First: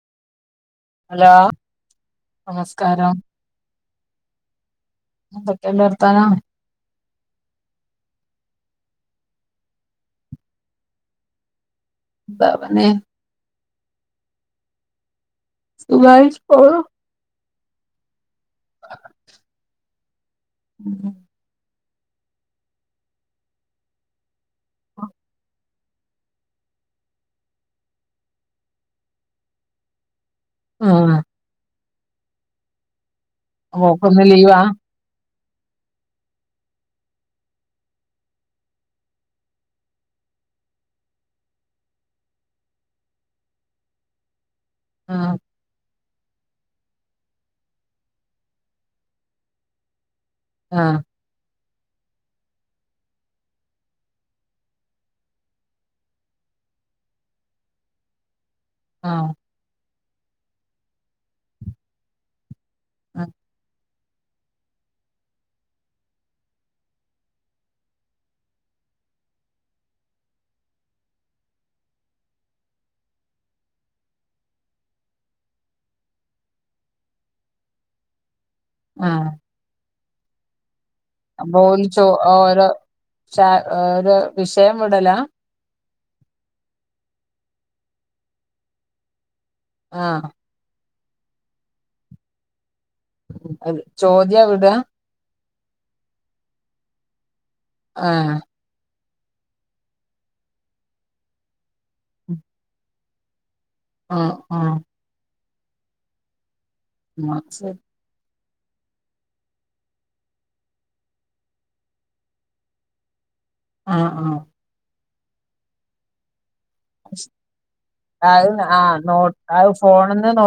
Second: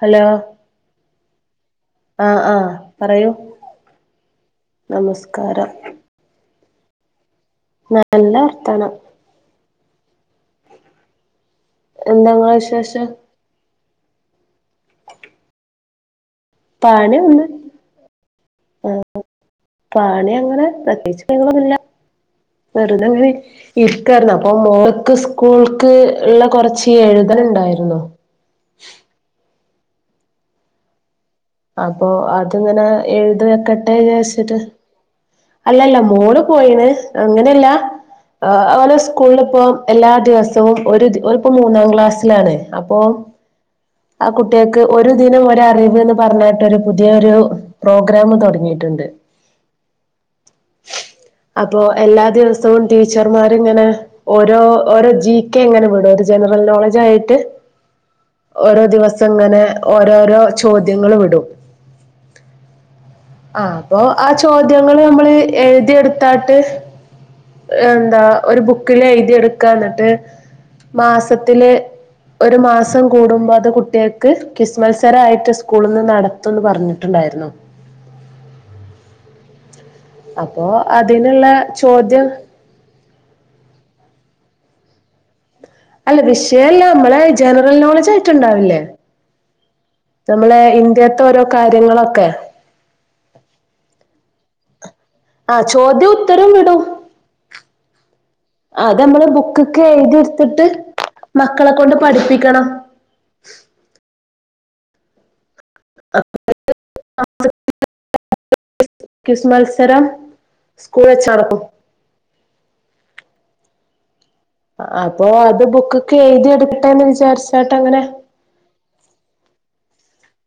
Hello hello ആഹ ആഹ നമസ്കാരം പറയൂ നമസ്കാരം പറ [inaudible] നല്ല വർത്തമാനം എന്താങ്ങള എന്താ പണി വിശേഷം സുഖായി പോന്നു പാണി ഒണ്ട് പണി അങ്ങനെ പ്രേത്യേകിച്ചു വെറുത ഇരിക്കരുന്നു അപ്പൊ മോൾക്ക് സ്കൂൾക്ക് ക്ക് ഉള്ള കുറച്ച് എഴുതൽ ഉണ്ടായിരുന്നു ആഹ അപ്പൊ അതിങ്ങനെ എഴുതി വെക്കട്ടെ മോൾക്കിന്ന് വിചാരിച്ചിട്ട് ലീവാ അല്ലല്ല മോള് പോയിണ് അങ്ങനെയല്ല അലെ സ്കൂളിലിപ്പ എല്ലാ ദിവസവും ഒരു ഒരുപ്പ മൂന്നാം ക്ലാസ്സിലാണ് അപ്പൊ [inaudible] ആ കുട്ടികക്ക് ഒരു ആഹ് ദിനം ഒരറിവ്ന്ന് പറഞ്ഞട്ട് പുതിയൊരു പ്രോഗ്രാം തുടങ്ങിയിട്ടുണ്ട് ആഹ അപ്പൊ എല്ലാ ദിവസവും ടീച്ചർമാരിങ്ങനെ ഓരോ ഓരോ ജി കെ എങ്ങനെ വിടും ഒരു ജനറൽ നോളജ് ആയിട്ട് [inaudible] ഓരോ ദിവസം ആഹ് ഇങ്ങനെ ഓരോരോ ചോദ്യങ്ങൾ വിടും ആഹ് ആ അപ്പൊ ആ ചോദ്യങ്ങള് നമ്മള് എഴുതിഎടുത്തിട്ട് എന്താ ഒരു ബുക്കില് എഴുതി എടുക്ക എന്നിട്ട് മാസത്തില് ഒരു മാസം കൂടുമ്പോ അത് കുട്ടികൾക്ക് ക്വിസ് മത്സരയിട്ട് സ്കൂളിൽ നിന്ന് നടത്തും ത്തൊന്ന് പറഞ്ഞിട്ടുണ്ടായിരുന്നു ആഹ അപ്പോ അതിന് അപ്പൊഈ ചോദ്യം ഓരോ വിഷയം വിടല അല്ല വിഷയല്ല നമ്മളെ ജനറൽ നോളജ് ആയിട്ട് ഉണ്ടാവില്ലേ ആഹ് നമ്മളെ ഇന്ത്യത്തൊരോ കാര്യങ്ങളൊക്കെ [unintelligible] ചോദ്യ എവിട ആഹ് ചോദ്യോം ഉത്തരം വിടും ആഹ് അതമ്മള് ബുക്ക്കെ എയ്തി എടുത്തിട്ട് മക്കളെ കൊണ്ട് പഠിപ്പിക്കണം ആഹ് ആഹ് മക്സെ ക്വിസ് മത്സരം സ്കൂൾ വെച്ച്നടക്കും ആഹ് ആഹ് അതോ അത് ബുക്ക്കെ എയ്തി എടുക്കട്ടെന്ന് വിചാരിച്ചാട്ട് അങ്ങനെ അത് ആഹ് നോ ആഗ് ഫോണിന്ന് നോ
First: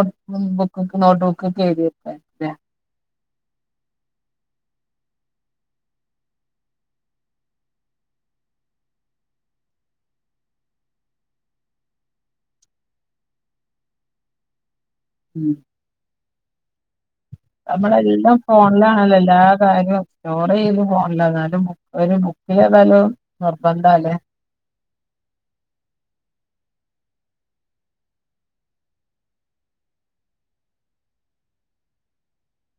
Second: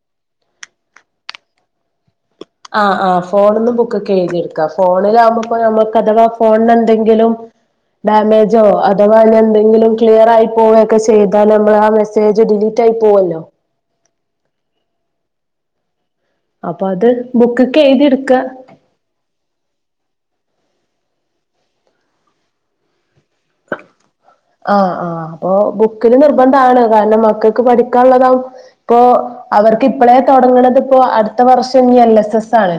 ബുക്ക് നോട്ട് ബുക്ക്ക്കെ എഴ് [unintelligible] ആഹ് ആ്ഹ് ഫോണൊന്നും ബുക്ക്കെ എയ്തിയെട്ക്കാ ഫോണിലാമ്പോപ്പോ ഞമ്മക്ക് അഥവാ ഫോണണ്ടങ്കിലും ഡാമേജോ അഥവാ ന്നി എന്തെങ്കിലും ക്ലിയർ ആയി പോവെക്ക ചെയ്താലമ്മൾ ആ സേജ ഡിലീറ്റ് ആയി പോവല്ലോ ഉം അപ്പ അത് ബുക്ക്ക്കെ എയ്തി എടുക്ക ള്ളണല്ലോ എല്ലാ കാര്യോം സ്റ്റോറ്യ്ത് പോണില്ല എന്നാലും ബു ഒരു ബുക്ക് ചെയ്താലോ നിർബന്ധാല്ലേ ആഹ് ആഹ് അപ്പൊ ബുക്കില് നിർബന്ധാണ് കാർണം മക്കക്ക് പഠിക്കാള്ളതാ പ്പൊ അവർക്ക് ഇപ്പളെ തൊടങ്ങണതിപ്പോ അട്ത്ത വർഷന്നി എൽ എസ് എസ് ആണ്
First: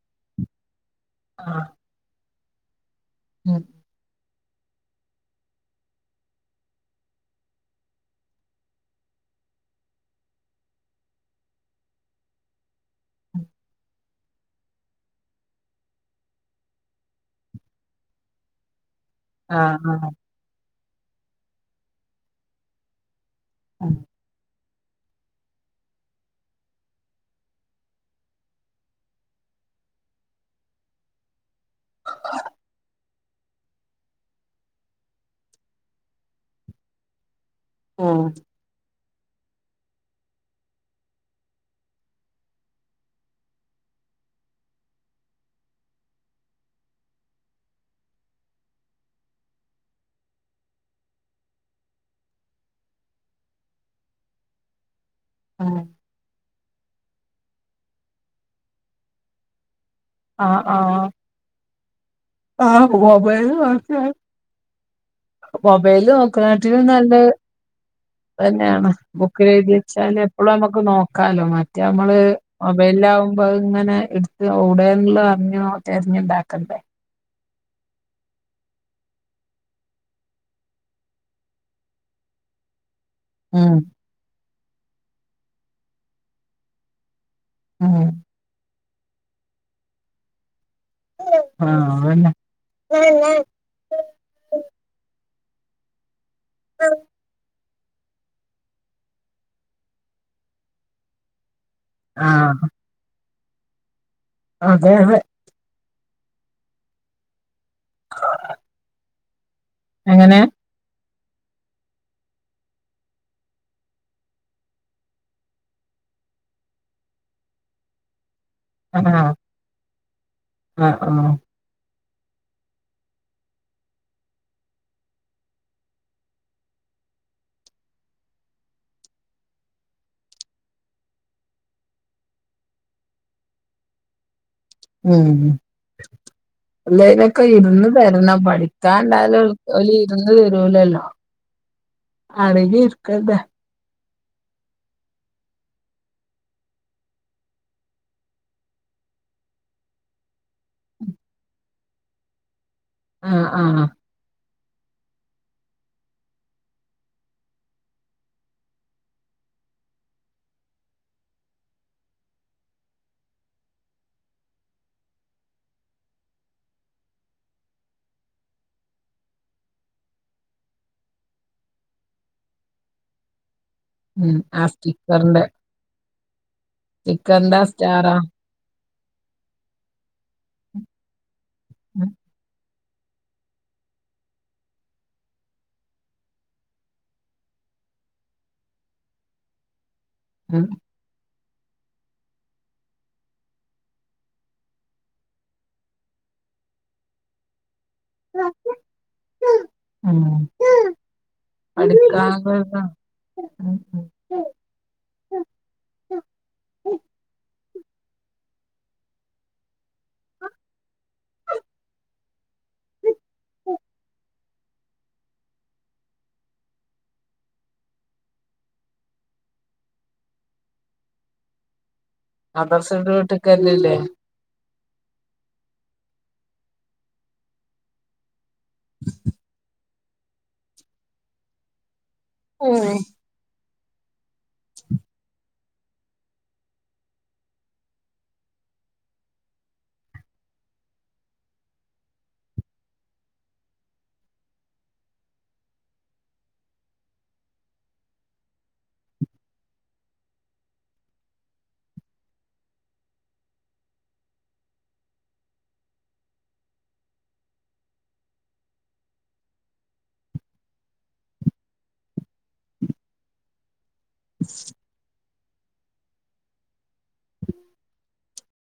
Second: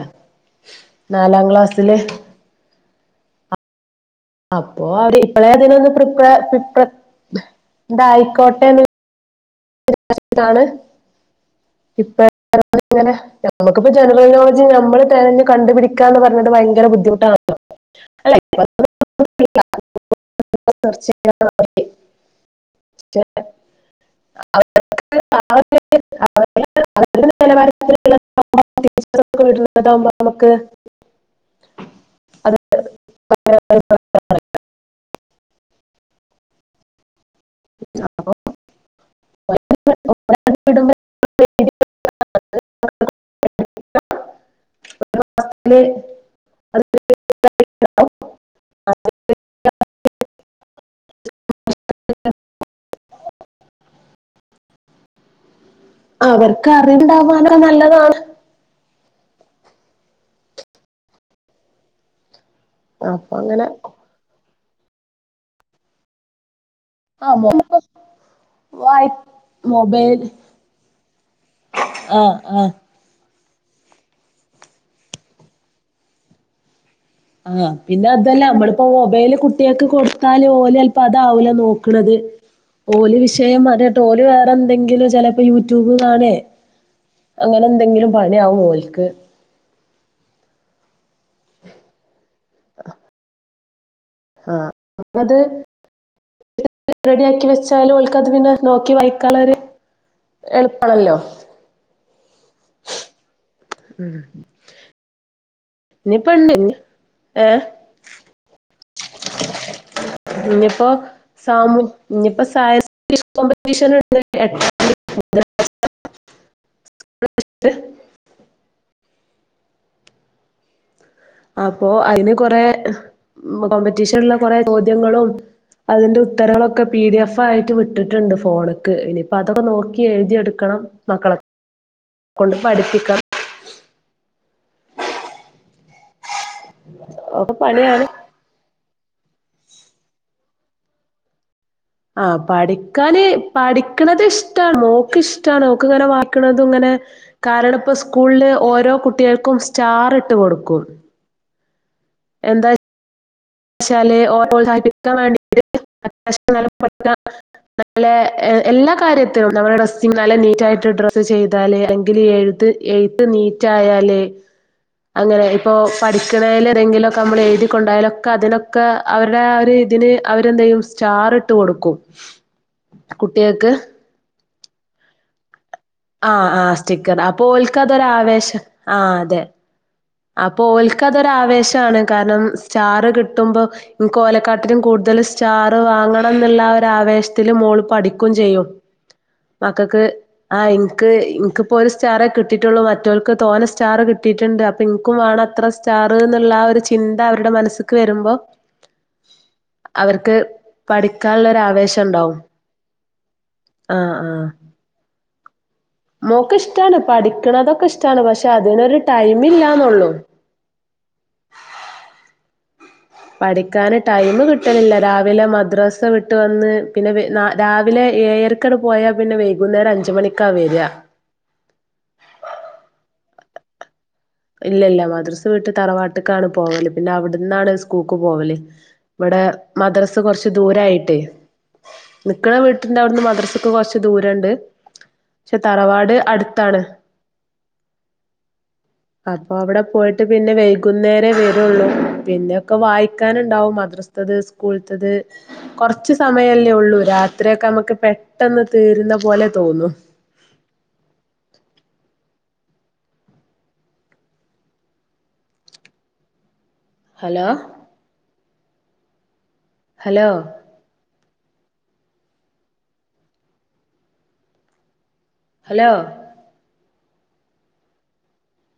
നാലാ ആഹ് ക്ലാസ്സില് ഉം അപ്പോ അവര് ഇപ്പളെതിനൊന്ന്പ്രിപ്ലെ [unintelligible] ഇന്തായിക്കോട്ടെന്ന് [unintelligible] ട്ടാണ് ഇപ്പ [unintelligible] ങ്ങനെ ഉം ഞമ്മക്കിപ്പ ജനറൽ നോളജ് മ്മള് തെരഞ്ഞ് കണ്ടുപിടിക്കാന്ന് പർന്നത് ഭയങ്കര ബുദ്ധിമുട്ടാണലോ ആഹ് ആഹ് [unintelligible] ആഹ് [unintelligible] [unintelligible] വീട്ടില് [unintelligible] മ്മക്ക് അത് [unintelligible] അഹ് വിടുമ്പോ നാല് അത് [unintelligible] [unintelligible] ആഹ് അവർക്ക് അറിവുണ്ടാവുവാനാക്ക നല്ലതാണ് ആഹ് ആഹ് ആഹ് അപ്പൊ മൊബൈല് അങ്ങനെ നോക്ക മൊബൈല് നോക്കണാട്ടിലും നല്ല ആ മോം അതന്നെയാണ് ബുക്ക്ല് എഴുതി വെച്ചാല് മൊബൈൽ എപ്ളും അമ്മക്ക് നോക്കാലോ മറ്റേമ്മള് ആ ആ മൊബൈലാ പ്പഇങ്ങനെ എട്ത്ത് ഓടെള്ള അറ്ഞ്ഞോ തെര് [unintelligible] ആഹ് പിന്നെ അതല്ല അമ്മളിപ്പോ മൊബൈല് കുട്ട്യാക്ക് കൊടുത്താല് ഓലെൽപ അതാവൂല നോക്ക്ണത് ഓല് വിഷയം ഉം അിതെതോ ഓല് വേറെ ന്തെങ്കിലും ചെലപ്പോ യൂട്യൂബ് കാണെ ഉം അങ്ങനെന്തെങ്കിലും പണി ആവു ഓൽക്ക് ആഹ് അന്നെ ആഹ് അത് [unintelligible] റെഡിയാക്കി വെച് ന്നാലു ഓൽക്കത് പിന്നെ നോക്കി വായ് ക്കാള്ളോര് എളുപ്പാ ണല്ലോ ആഹ് ഉമ് അതെ അതെ നി പ്പ ണ്ട് ഏഹ് ആഹ് ഞ്ഞി പൊ സാമൂ ഞ്ഞി പ്പം സായിസ് [unintelligible] ആഹ് ആഹ് ആഹ് അപ്പോ അയ്ന് കൊറെ കോമ്പറ്റീഷന് ള്ള കൊറെ ചോദ്യങ്ങളും അതിന്റെ ഉത്തരങ്ങക്കെ പി ഡി എഫ് ആയിട്ട് വിട്ടിട്ട്ണ്ട് ഫോണ്ക്ക് പ്പ അതൊക്ക നോക്കി എഴുതി എടുക്കണം മക്കളെ കൊണ്ട് പഠിപ്പിക്കാം ഉമ് [unintelligible] ഒക്കെ പണിയാണ് പണി ത്തണ്ടാലും ഓല് ഇരുന്ന് തരൂലല്ലോ ആഹ് അടങ്ങി പഠിക്കാന് ഇരിക്കണ്ടേ പഠിക്ക്ണത് ഇഷ്ടാണ് ഓക്ക് ഇഷ്ടാണ് ഓക്ക് ങ്ങന വായിക്ക്ണതും ങ്ങനെ കാരണം പ്പോ സ്കൂൾല് ഓരോ കുട്ടികൾക്കും സ്റ്റാറ് ട്ട് കൊടുക്കും എന്താ ആഹ് ആഹ് [unintelligible] നല്ല ഏഹ് എല്ലാ കാര്യത്തിലും നമ്മടെ ഡ്രസ്സിങ് നല്ല നീറ്റ ആയിട്ട് ഡ്രസ്സ് ചെയ്താല് എങ്കില് എഴുത് എഴുത്ത് നീറ്റ് ആയാല് അങ്ങനെ പ്പോ പഠിക്ക്ണേല് ഏതെങ്കിലുക്കമ്മള് എഴുതി കൊണ്ടായാലോ ക്ക അതിനൊക്കെ അവരുടെ ആ ഒരു ഇതിന് അവരെന്തയ്യും സ്റ്റാറ് ട്ട് കൊടുക്കും കുട്ട്യോക്ക് ഉമ് ആ സ്റ്റിക്കർ ന്റെ ആഹ് ആഹ് സ്റ്റിക്കർ അപ്പൊ ആ ഓൽക്കതൊരു സ്റ്റാറാ ആവേശം ആഹ് അതെ അപ്പോ ഓൽക്കത് ഒരാവേശാണ് ഉം കാരണം സ്റ്റാറ് കിട്ടുമ്പോ ഇൻക്ക് ഓലോകാട്ടിലും കൂടുതല് സ്റ്റാർ വാങ്ങണം ന്നുള്ള ഒരു ആവേശത്തില് മോള് പഠിക്കും ചെയ്യും മക്കക്ക് ഉം ആഹ് ഇൻക്ക് ഇൻക്കൊരു സ്റ്റാറേ കിട്ടിട്ടെള്ളൂ മറ്റോൽക്ക് തോന സ്റ്റാറ് കിട്ടീട്ടുണ്ട് അ ഇൻക്കു വാണം അത്ര സ്റ്റാറ്ന്നുള്ള ആ ഒരു ചിന്ത അവരുടെ മനസ്സ്ക്ക് വരുമ്പോ അവർക്ക് ഉം പഠിക്കാള്ളെ ഒര് ആവേശണ്ടാവും ആഹ് ആഹ് ആഹ് മോക്ക് ഇഷ്ടാണ് പഠിക്ക്ണതൊക്കെ ഇഷ്ടാണ് പക്ഷെ അതിനൊരു ടൈമില്ലാന്നെള്ളു പഠിക്കാന് ടൈമ് കിട്ടലില്ല രാവിലെ മദ്രസ വിട്ട് വന്ന് പിന്നെ രാവിലെ ഏഴര ക്ക് പോയാ പിന്നെ വൈകുന്നേരം അഞ്ചു മണിക്കാ വരാ. മദ്രസ വിട്ട് വീട്ട്ക്ക് വരലില്ലേ ഇല്ലല്ല മദ്രസ് വീട്ട് തറവാട്ടക്കാണ് പോവല് പിന്നെ അവിടന്നാണ് സ്കൂൾക്ക് പോവല് ഇവടെ മദ്രസ് കൊറച്ച് ദൂരായിട്ട് നിക്ക്ണ വീട്ട്ണ്ടവിടന്ന് മദ്രസ് സ്ക്ക് കൊറച്ച് ദൂരണ്ട് പക്ഷെ തറവാട് അടുത്താണ് അപ്പോ അവിടെ പോയിട്ട് പിന്നെ വൈകുന്നേരേ വരെള്ളൂ പിന്നെ ഒക്കെ വായിക്കാനുണ്ടാവും മദ്റസ ത്തത് സ്കൂൾത്തത് കൊറച്ച് സമയല്ലേ ഒള്ളൂ രാത്രിയൊക്കെ നമ്മുക്ക് പെട്ടെന്ന് തീരുന്ന പോലെ തോന്നും ഹലോ ഹലോ ഹലോ